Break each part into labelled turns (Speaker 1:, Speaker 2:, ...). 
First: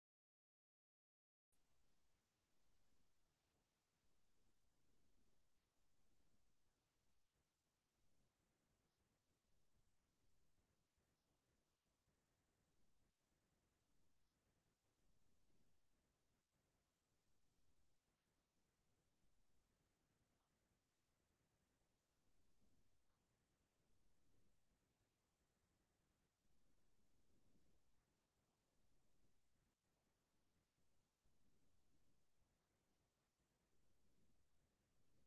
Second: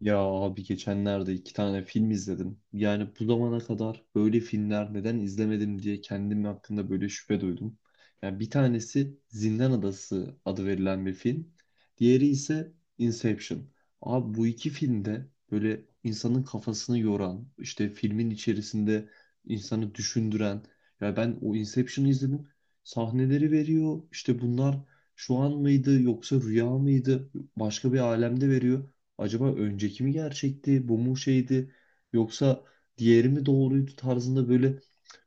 Speaker 1: Ya abi geçenlerde iki tane film izledim. Yani bu zamana kadar böyle filmler neden izlemedim diye kendim hakkında böyle şüphe duydum. Yani bir tanesi Zindan Adası adı verilen bir film. Diğeri ise Inception. Abi bu iki filmde böyle insanın kafasını yoran, işte filmin içerisinde insanı düşündüren. Ya ben o Inception'ı izledim. Sahneleri veriyor. İşte bunlar şu an mıydı yoksa rüya mıydı? Başka bir alemde veriyor. Acaba önceki mi gerçekti, bu mu şeydi, yoksa diğeri mi doğruydu tarzında böyle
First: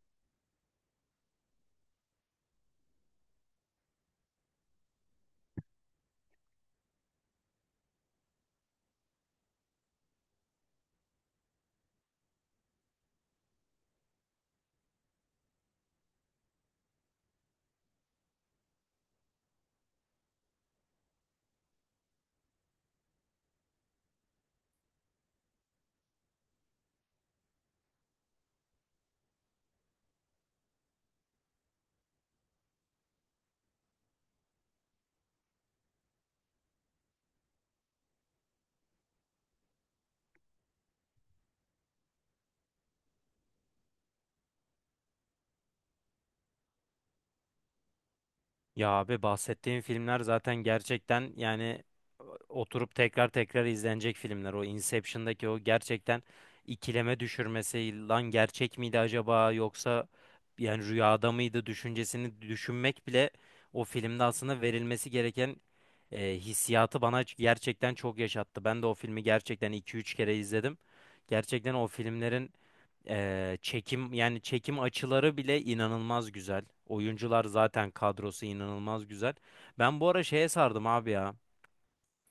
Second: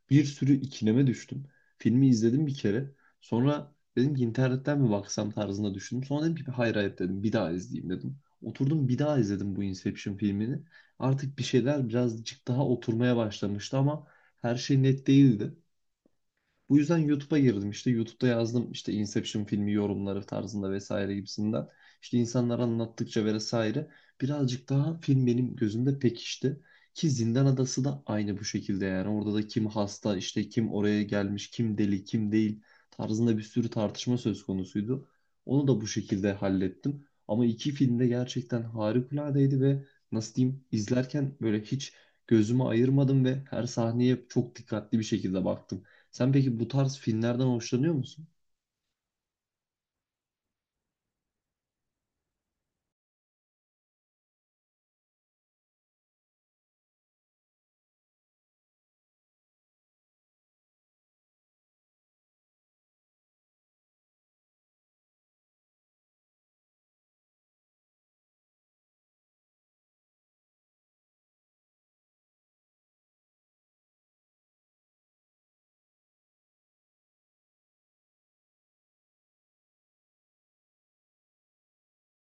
Speaker 1: bir sürü ikileme düştüm. Filmi izledim bir kere. Sonra dedim ki internetten mi baksam tarzında düşündüm. Sonra dedim ki hayır, hayır dedim, bir daha izleyeyim dedim. Oturdum bir daha izledim bu Inception filmini. Artık bir şeyler birazcık daha oturmaya başlamıştı, ama her şey net değildi. Bu yüzden YouTube'a girdim. İşte YouTube'da yazdım işte Inception filmi yorumları tarzında vesaire gibisinden. İşte insanlar anlattıkça vesaire birazcık daha film benim gözümde pekişti. Ki Zindan Adası da aynı bu şekilde yani. Orada da kim hasta, işte kim oraya gelmiş, kim deli, kim değil tarzında bir sürü tartışma söz konusuydu. Onu da bu şekilde hallettim. Ama iki film de gerçekten harikuladeydi ve nasıl diyeyim izlerken böyle hiç gözümü ayırmadım ve her sahneye çok dikkatli bir şekilde baktım. Sen peki bu tarz filmlerden hoşlanıyor musun?
Speaker 2: Ya abi bahsettiğim filmler zaten gerçekten oturup tekrar tekrar izlenecek filmler. O Inception'daki o gerçekten ikileme düşürmesi lan gerçek miydi acaba yoksa yani rüyada mıydı düşüncesini düşünmek bile o filmde aslında verilmesi gereken hissiyatı bana gerçekten çok yaşattı. Ben de o filmi gerçekten iki üç kere izledim. Gerçekten o filmlerin çekim yani çekim açıları bile inanılmaz güzel. Oyuncular zaten kadrosu inanılmaz güzel. Ben bu ara şeye sardım abi ya.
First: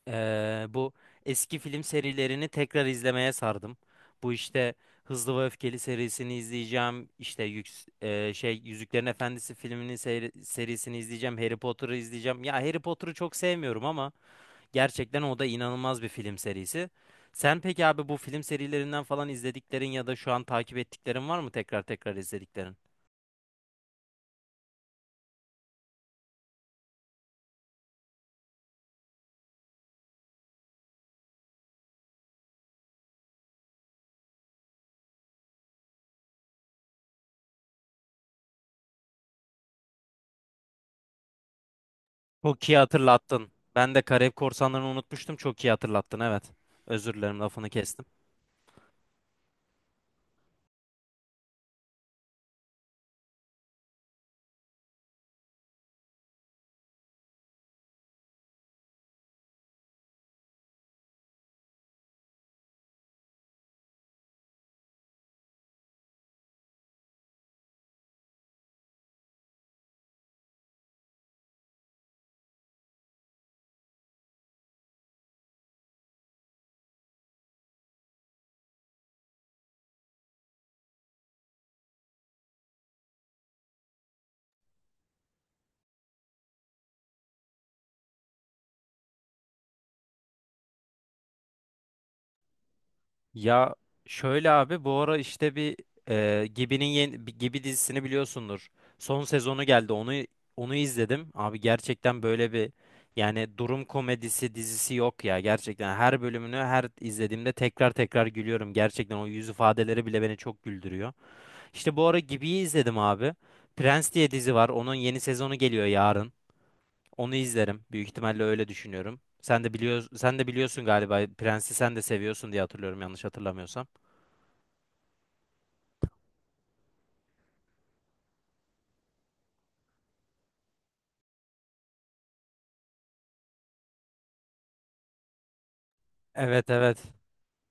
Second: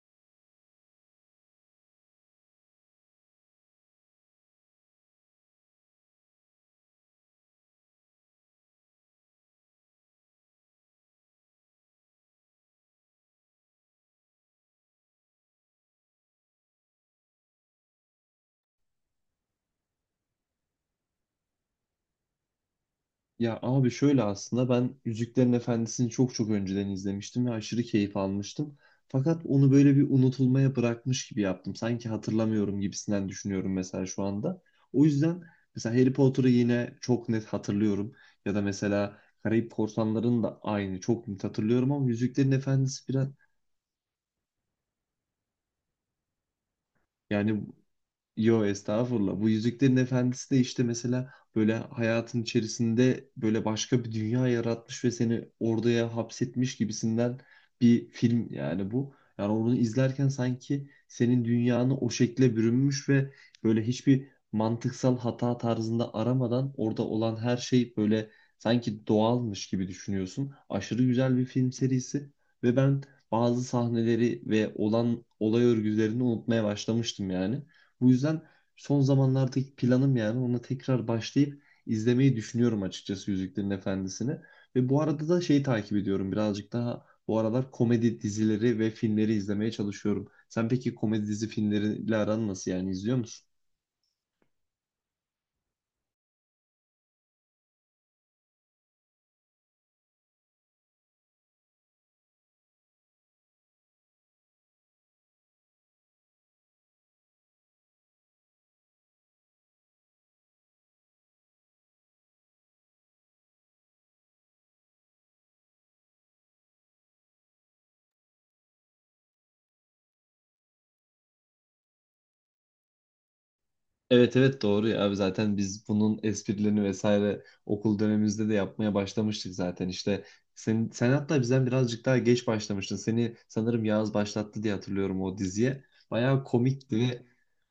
Speaker 2: Bu eski film serilerini tekrar izlemeye sardım. Bu işte Hızlı ve Öfkeli serisini izleyeceğim. İşte Yüzüklerin Efendisi filminin serisini izleyeceğim. Harry Potter'ı izleyeceğim. Ya Harry Potter'ı çok sevmiyorum ama gerçekten o da inanılmaz bir film serisi. Sen peki abi bu film serilerinden falan izlediklerin ya da şu an takip ettiklerin var mı, tekrar tekrar izlediklerin?
Speaker 1: Ya abi şöyle, aslında ben Yüzüklerin Efendisi'ni çok çok önceden izlemiştim ve aşırı keyif almıştım. Fakat onu böyle bir unutulmaya bırakmış gibi yaptım. Sanki hatırlamıyorum gibisinden düşünüyorum mesela şu anda. O yüzden mesela Harry Potter'ı yine çok net hatırlıyorum. Ya da mesela Karayip Korsanları'nı da aynı çok net hatırlıyorum, ama Yüzüklerin
Speaker 2: Çok iyi
Speaker 1: Efendisi biraz,
Speaker 2: hatırlattın. Ben de Karayip Korsanları'nı unutmuştum. Çok iyi hatırlattın, evet. Özür dilerim,
Speaker 1: yani...
Speaker 2: lafını kestim.
Speaker 1: Yo estağfurullah. Bu Yüzüklerin Efendisi de işte mesela böyle hayatın içerisinde böyle başka bir dünya yaratmış ve seni oraya hapsetmiş gibisinden bir film yani bu. Yani onu izlerken sanki senin dünyanı o şekle bürünmüş ve böyle hiçbir mantıksal hata tarzında aramadan orada olan her şey böyle sanki doğalmış gibi düşünüyorsun. Aşırı güzel bir film serisi ve ben bazı sahneleri ve olan olay örgülerini unutmaya başlamıştım yani. Bu yüzden son zamanlardaki planım, yani ona tekrar başlayıp izlemeyi düşünüyorum açıkçası, Yüzüklerin Efendisi'ni. Ve bu arada da şeyi takip ediyorum, birazcık daha bu aralar komedi dizileri ve filmleri izlemeye çalışıyorum. Sen peki komedi dizi filmleriyle aran nasıl, yani izliyor musun?
Speaker 2: Ya şöyle abi, bu ara işte Gibi'nin, yeni bir Gibi dizisini biliyorsundur. Son sezonu geldi. Onu izledim. Abi gerçekten böyle bir, yani durum komedisi dizisi yok ya. Gerçekten her bölümünü her izlediğimde tekrar tekrar gülüyorum. Gerçekten o yüz ifadeleri bile beni çok güldürüyor. İşte bu ara Gibi'yi izledim abi. Prens diye dizi var. Onun yeni sezonu geliyor yarın. Onu izlerim, büyük ihtimalle öyle düşünüyorum. Sen de biliyorsun galiba, Prens'i sen de seviyorsun diye hatırlıyorum, yanlış hatırlamıyorsam.
Speaker 1: Evet, evet, doğru ya abi, zaten biz bunun esprilerini vesaire okul dönemimizde de yapmaya başlamıştık zaten. İşte sen hatta bizden birazcık daha geç başlamıştın, seni sanırım Yağız başlattı diye hatırlıyorum o diziye. Bayağı
Speaker 2: Evet,
Speaker 1: komikti
Speaker 2: evet.
Speaker 1: ve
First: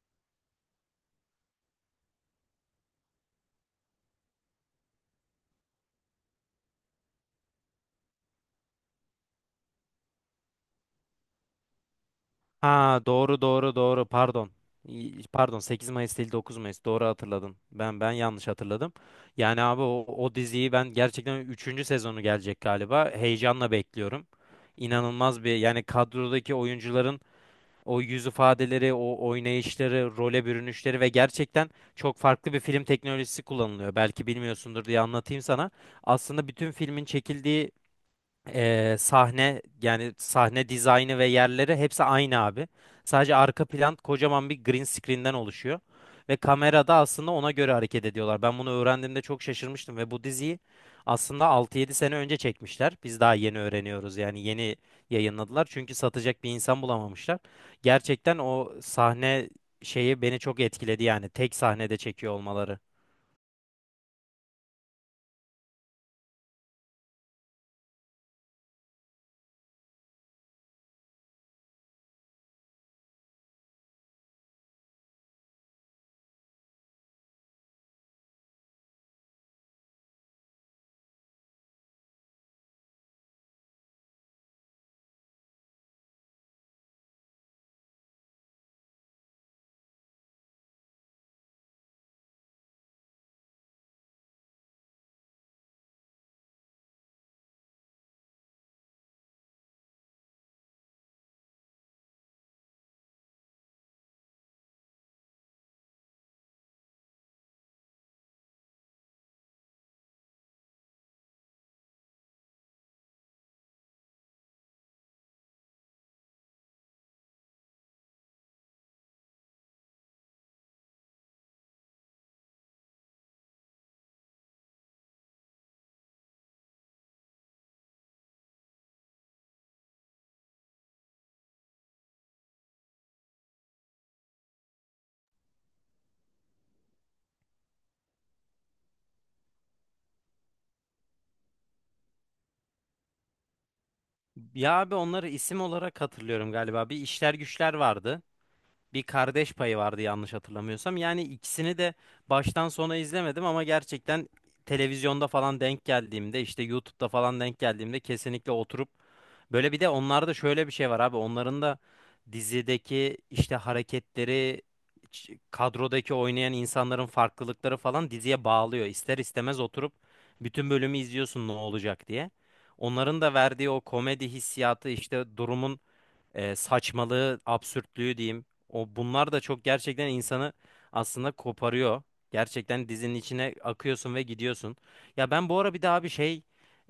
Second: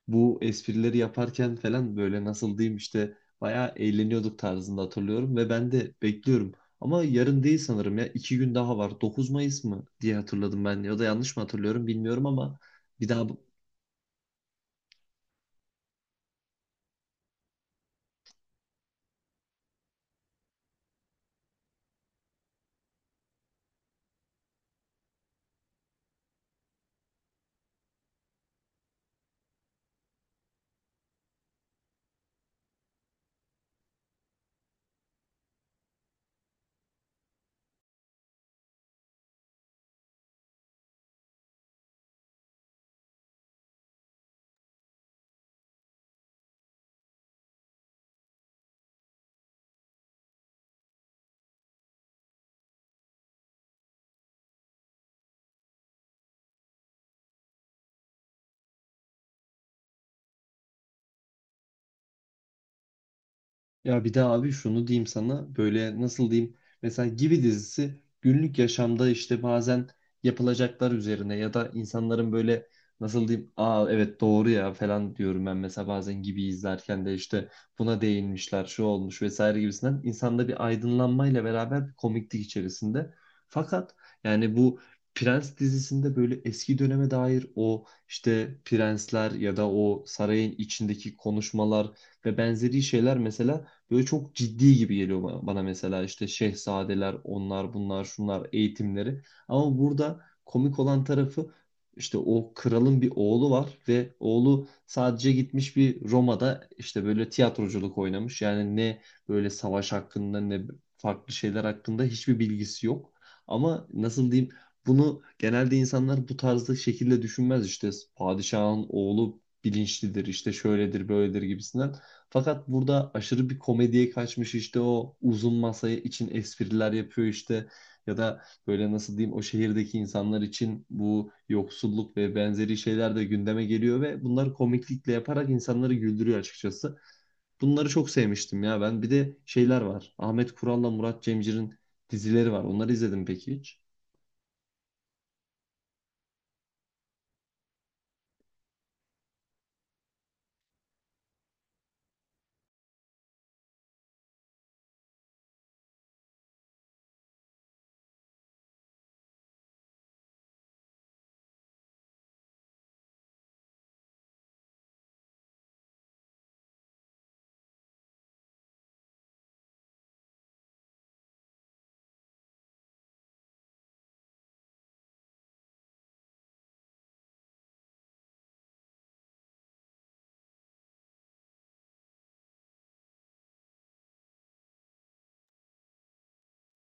Speaker 1: bu esprileri yaparken falan böyle nasıl diyeyim işte bayağı eğleniyorduk tarzında hatırlıyorum ve ben de bekliyorum, ama yarın değil sanırım, ya iki gün daha var, 9 Mayıs mı diye hatırladım ben, ya da yanlış mı hatırlıyorum bilmiyorum, ama
Speaker 2: Ha
Speaker 1: bir daha...
Speaker 2: doğru, doğru, doğru, pardon. İyi, pardon, 8 Mayıs değil 9 Mayıs, doğru hatırladın. Ben yanlış hatırladım. Yani abi o, o diziyi ben gerçekten, üçüncü sezonu gelecek galiba. Heyecanla bekliyorum. İnanılmaz bir, yani kadrodaki oyuncuların o yüz ifadeleri, o oynayışları, role bürünüşleri ve gerçekten çok farklı bir film teknolojisi kullanılıyor. Belki bilmiyorsundur diye anlatayım sana. Aslında bütün filmin çekildiği sahne, yani sahne dizaynı ve yerleri hepsi aynı abi. Sadece arka plan kocaman bir green screen'den oluşuyor. Ve kamerada aslında ona göre hareket ediyorlar. Ben bunu öğrendiğimde çok şaşırmıştım ve bu diziyi aslında altı yedi sene önce çekmişler. Biz daha yeni öğreniyoruz, yani yeni yayınladılar. Çünkü satacak bir insan bulamamışlar. Gerçekten o sahne şeyi beni çok etkiledi, yani tek sahnede çekiyor olmaları.
Speaker 1: Ya bir de abi şunu diyeyim sana, böyle nasıl diyeyim, mesela Gibi dizisi günlük yaşamda işte bazen yapılacaklar üzerine ya da insanların böyle nasıl diyeyim, aa evet doğru ya falan diyorum ben mesela bazen Gibi izlerken de, işte buna değinmişler, şu olmuş vesaire gibisinden, insanda bir aydınlanmayla beraber bir komiklik içerisinde. Fakat yani bu Prens dizisinde böyle eski döneme dair o işte prensler ya da o sarayın içindeki konuşmalar ve benzeri şeyler mesela böyle çok ciddi gibi geliyor bana, mesela işte şehzadeler, onlar, bunlar, şunlar, eğitimleri. Ama burada komik olan tarafı, işte o kralın bir oğlu var ve oğlu sadece gitmiş bir Roma'da işte böyle tiyatroculuk oynamış. Yani ne böyle savaş hakkında, ne farklı şeyler hakkında hiçbir bilgisi yok. Ama nasıl diyeyim, bunu genelde insanlar bu tarzda şekilde düşünmez, işte padişahın oğlu bilinçlidir, işte şöyledir böyledir gibisinden. Fakat burada aşırı bir komediye kaçmış, işte o uzun masaya için espriler yapıyor, işte ya da böyle nasıl diyeyim o şehirdeki insanlar için bu yoksulluk ve benzeri şeyler de gündeme geliyor ve bunları komiklikle yaparak insanları güldürüyor açıkçası. Bunları çok sevmiştim ya ben. Bir de şeyler var, Ahmet Kural'la Murat Cemcir'in dizileri var. Onları izledim peki hiç?
Speaker 2: Ya abi, onları isim olarak hatırlıyorum galiba. Bir işler güçler vardı, bir Kardeş Payı vardı yanlış hatırlamıyorsam. Yani ikisini de baştan sona izlemedim ama gerçekten televizyonda falan denk geldiğimde, işte YouTube'da falan denk geldiğimde kesinlikle oturup, böyle bir de onlarda şöyle bir şey var abi, onların da dizideki işte hareketleri, kadrodaki oynayan insanların farklılıkları falan diziye bağlıyor. İster istemez oturup bütün bölümü izliyorsun ne olacak diye. Onların da verdiği o komedi hissiyatı, işte durumun saçmalığı, absürtlüğü diyeyim. O, bunlar da çok gerçekten insanı aslında koparıyor. Gerçekten dizinin içine akıyorsun ve gidiyorsun. Ya ben bu ara bir daha bir şey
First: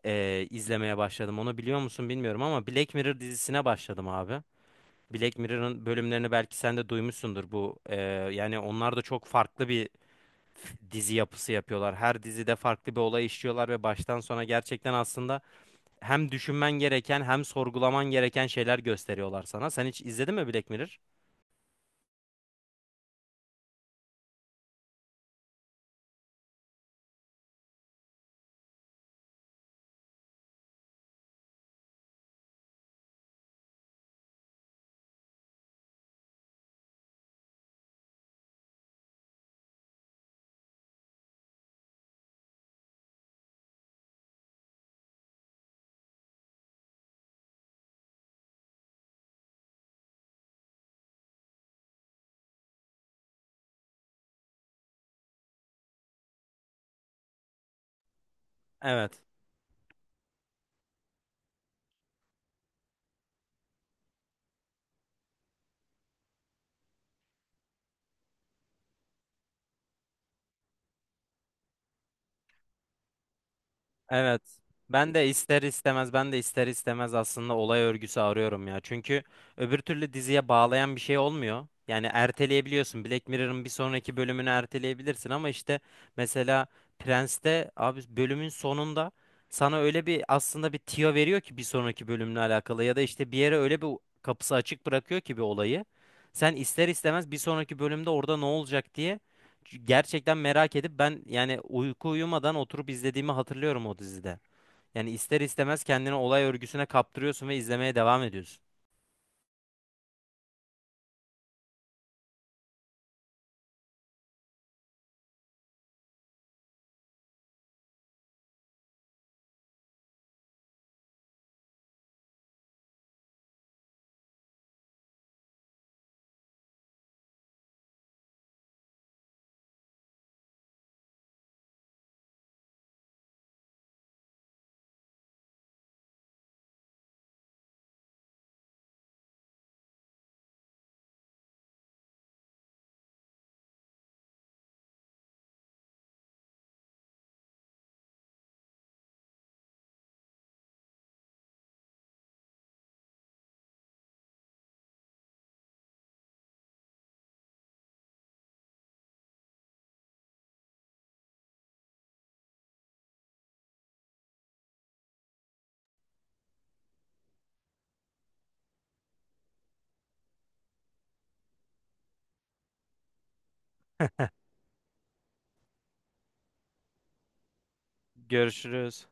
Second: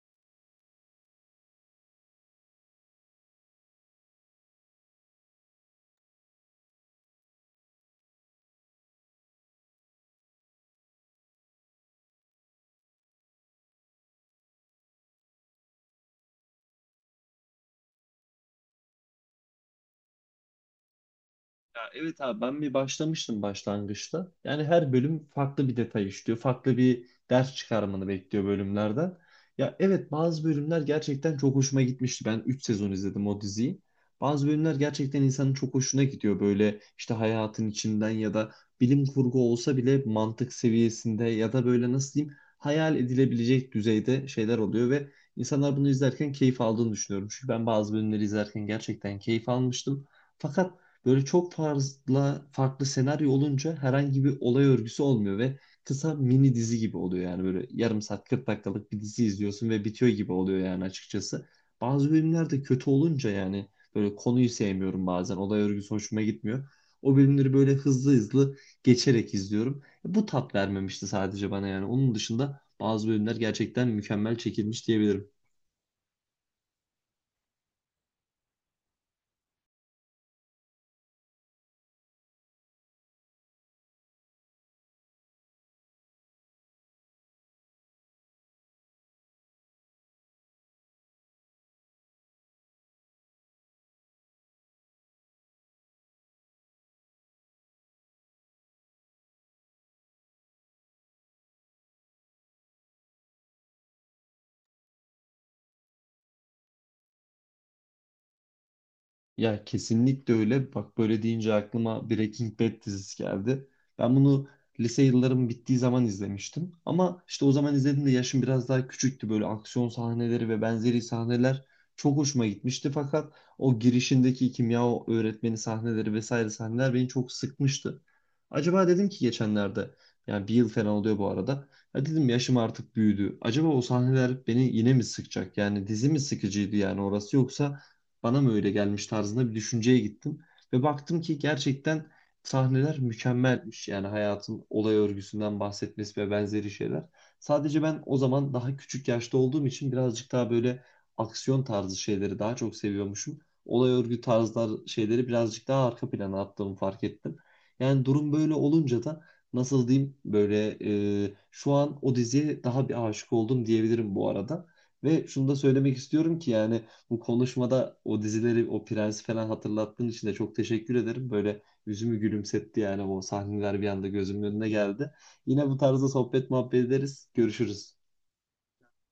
Speaker 2: e, izlemeye başladım. Onu biliyor musun bilmiyorum ama Black Mirror dizisine başladım abi. Black Mirror'ın bölümlerini belki sen de duymuşsundur bu. Yani onlar da çok farklı bir dizi yapısı yapıyorlar. Her dizide farklı bir olay işliyorlar ve baştan sona gerçekten aslında hem düşünmen gereken hem sorgulaman gereken şeyler gösteriyorlar sana. Sen hiç izledin mi Black Mirror?
Speaker 1: Ya evet abi, ben bir başlamıştım başlangıçta. Yani her bölüm farklı bir detay işliyor. Farklı bir ders çıkarmanı bekliyor bölümlerden. Ya evet, bazı bölümler gerçekten çok hoşuma gitmişti. Ben 3 sezon izledim o diziyi. Bazı bölümler gerçekten insanın çok hoşuna gidiyor. Böyle işte hayatın içinden ya da bilim kurgu olsa bile mantık seviyesinde ya da böyle nasıl diyeyim hayal edilebilecek düzeyde şeyler oluyor ve insanlar bunu izlerken keyif aldığını düşünüyorum. Çünkü ben bazı bölümleri izlerken gerçekten keyif almıştım. Fakat böyle çok fazla farklı senaryo olunca herhangi bir olay örgüsü olmuyor ve kısa mini dizi gibi oluyor, yani böyle yarım saat 40 dakikalık bir
Speaker 2: Evet.
Speaker 1: dizi izliyorsun ve bitiyor gibi oluyor yani açıkçası. Bazı bölümler de kötü olunca yani böyle konuyu sevmiyorum, bazen olay örgüsü hoşuma gitmiyor. O bölümleri böyle hızlı hızlı geçerek izliyorum. Bu tat vermemişti sadece bana yani. Onun dışında bazı bölümler gerçekten mükemmel
Speaker 2: Evet.
Speaker 1: çekilmiş diyebilirim.
Speaker 2: Ben de ister istemez aslında olay örgüsü arıyorum ya. Çünkü öbür türlü diziye bağlayan bir şey olmuyor. Yani erteleyebiliyorsun. Black Mirror'ın bir sonraki bölümünü erteleyebilirsin ama işte mesela Prens'te abi, bölümün sonunda sana öyle bir aslında bir tüyo veriyor ki bir sonraki bölümle alakalı, ya da işte bir yere öyle bir kapısı açık bırakıyor ki bir olayı. Sen ister istemez bir sonraki bölümde orada ne olacak diye gerçekten merak edip, ben yani uyku uyumadan oturup izlediğimi hatırlıyorum o dizide. Yani ister istemez kendini olay örgüsüne kaptırıyorsun ve izlemeye devam ediyorsun.
Speaker 1: Ya kesinlikle öyle. Bak böyle deyince aklıma Breaking Bad dizisi geldi. Ben bunu lise yıllarım bittiği zaman izlemiştim. Ama işte o zaman izlediğimde yaşım biraz daha küçüktü. Böyle aksiyon sahneleri ve benzeri sahneler çok hoşuma gitmişti. Fakat o girişindeki kimya öğretmeni sahneleri vesaire sahneler beni çok sıkmıştı. Acaba dedim ki geçenlerde, yani bir yıl falan oluyor bu arada. Ya dedim yaşım artık büyüdü, acaba o sahneler beni yine mi sıkacak? Yani dizi mi sıkıcıydı yani orası, yoksa bana mı öyle gelmiş tarzında bir düşünceye gittim. Ve baktım ki gerçekten sahneler mükemmelmiş. Yani hayatın olay örgüsünden bahsetmesi ve benzeri şeyler. Sadece ben o zaman daha küçük yaşta olduğum için birazcık daha böyle aksiyon tarzı şeyleri daha çok seviyormuşum. Olay örgü tarzlar şeyleri birazcık daha arka plana attığımı fark ettim. Yani durum böyle olunca da nasıl diyeyim böyle şu an o diziye daha bir aşık oldum diyebilirim bu arada. Ve şunu da söylemek istiyorum ki, yani bu konuşmada o dizileri, o prensi falan hatırlattığın için de çok teşekkür ederim. Böyle yüzümü gülümsetti, yani o sahneler bir anda gözümün önüne geldi. Yine bu tarzda sohbet muhabbet ederiz. Görüşürüz.
Speaker 2: Görüşürüz.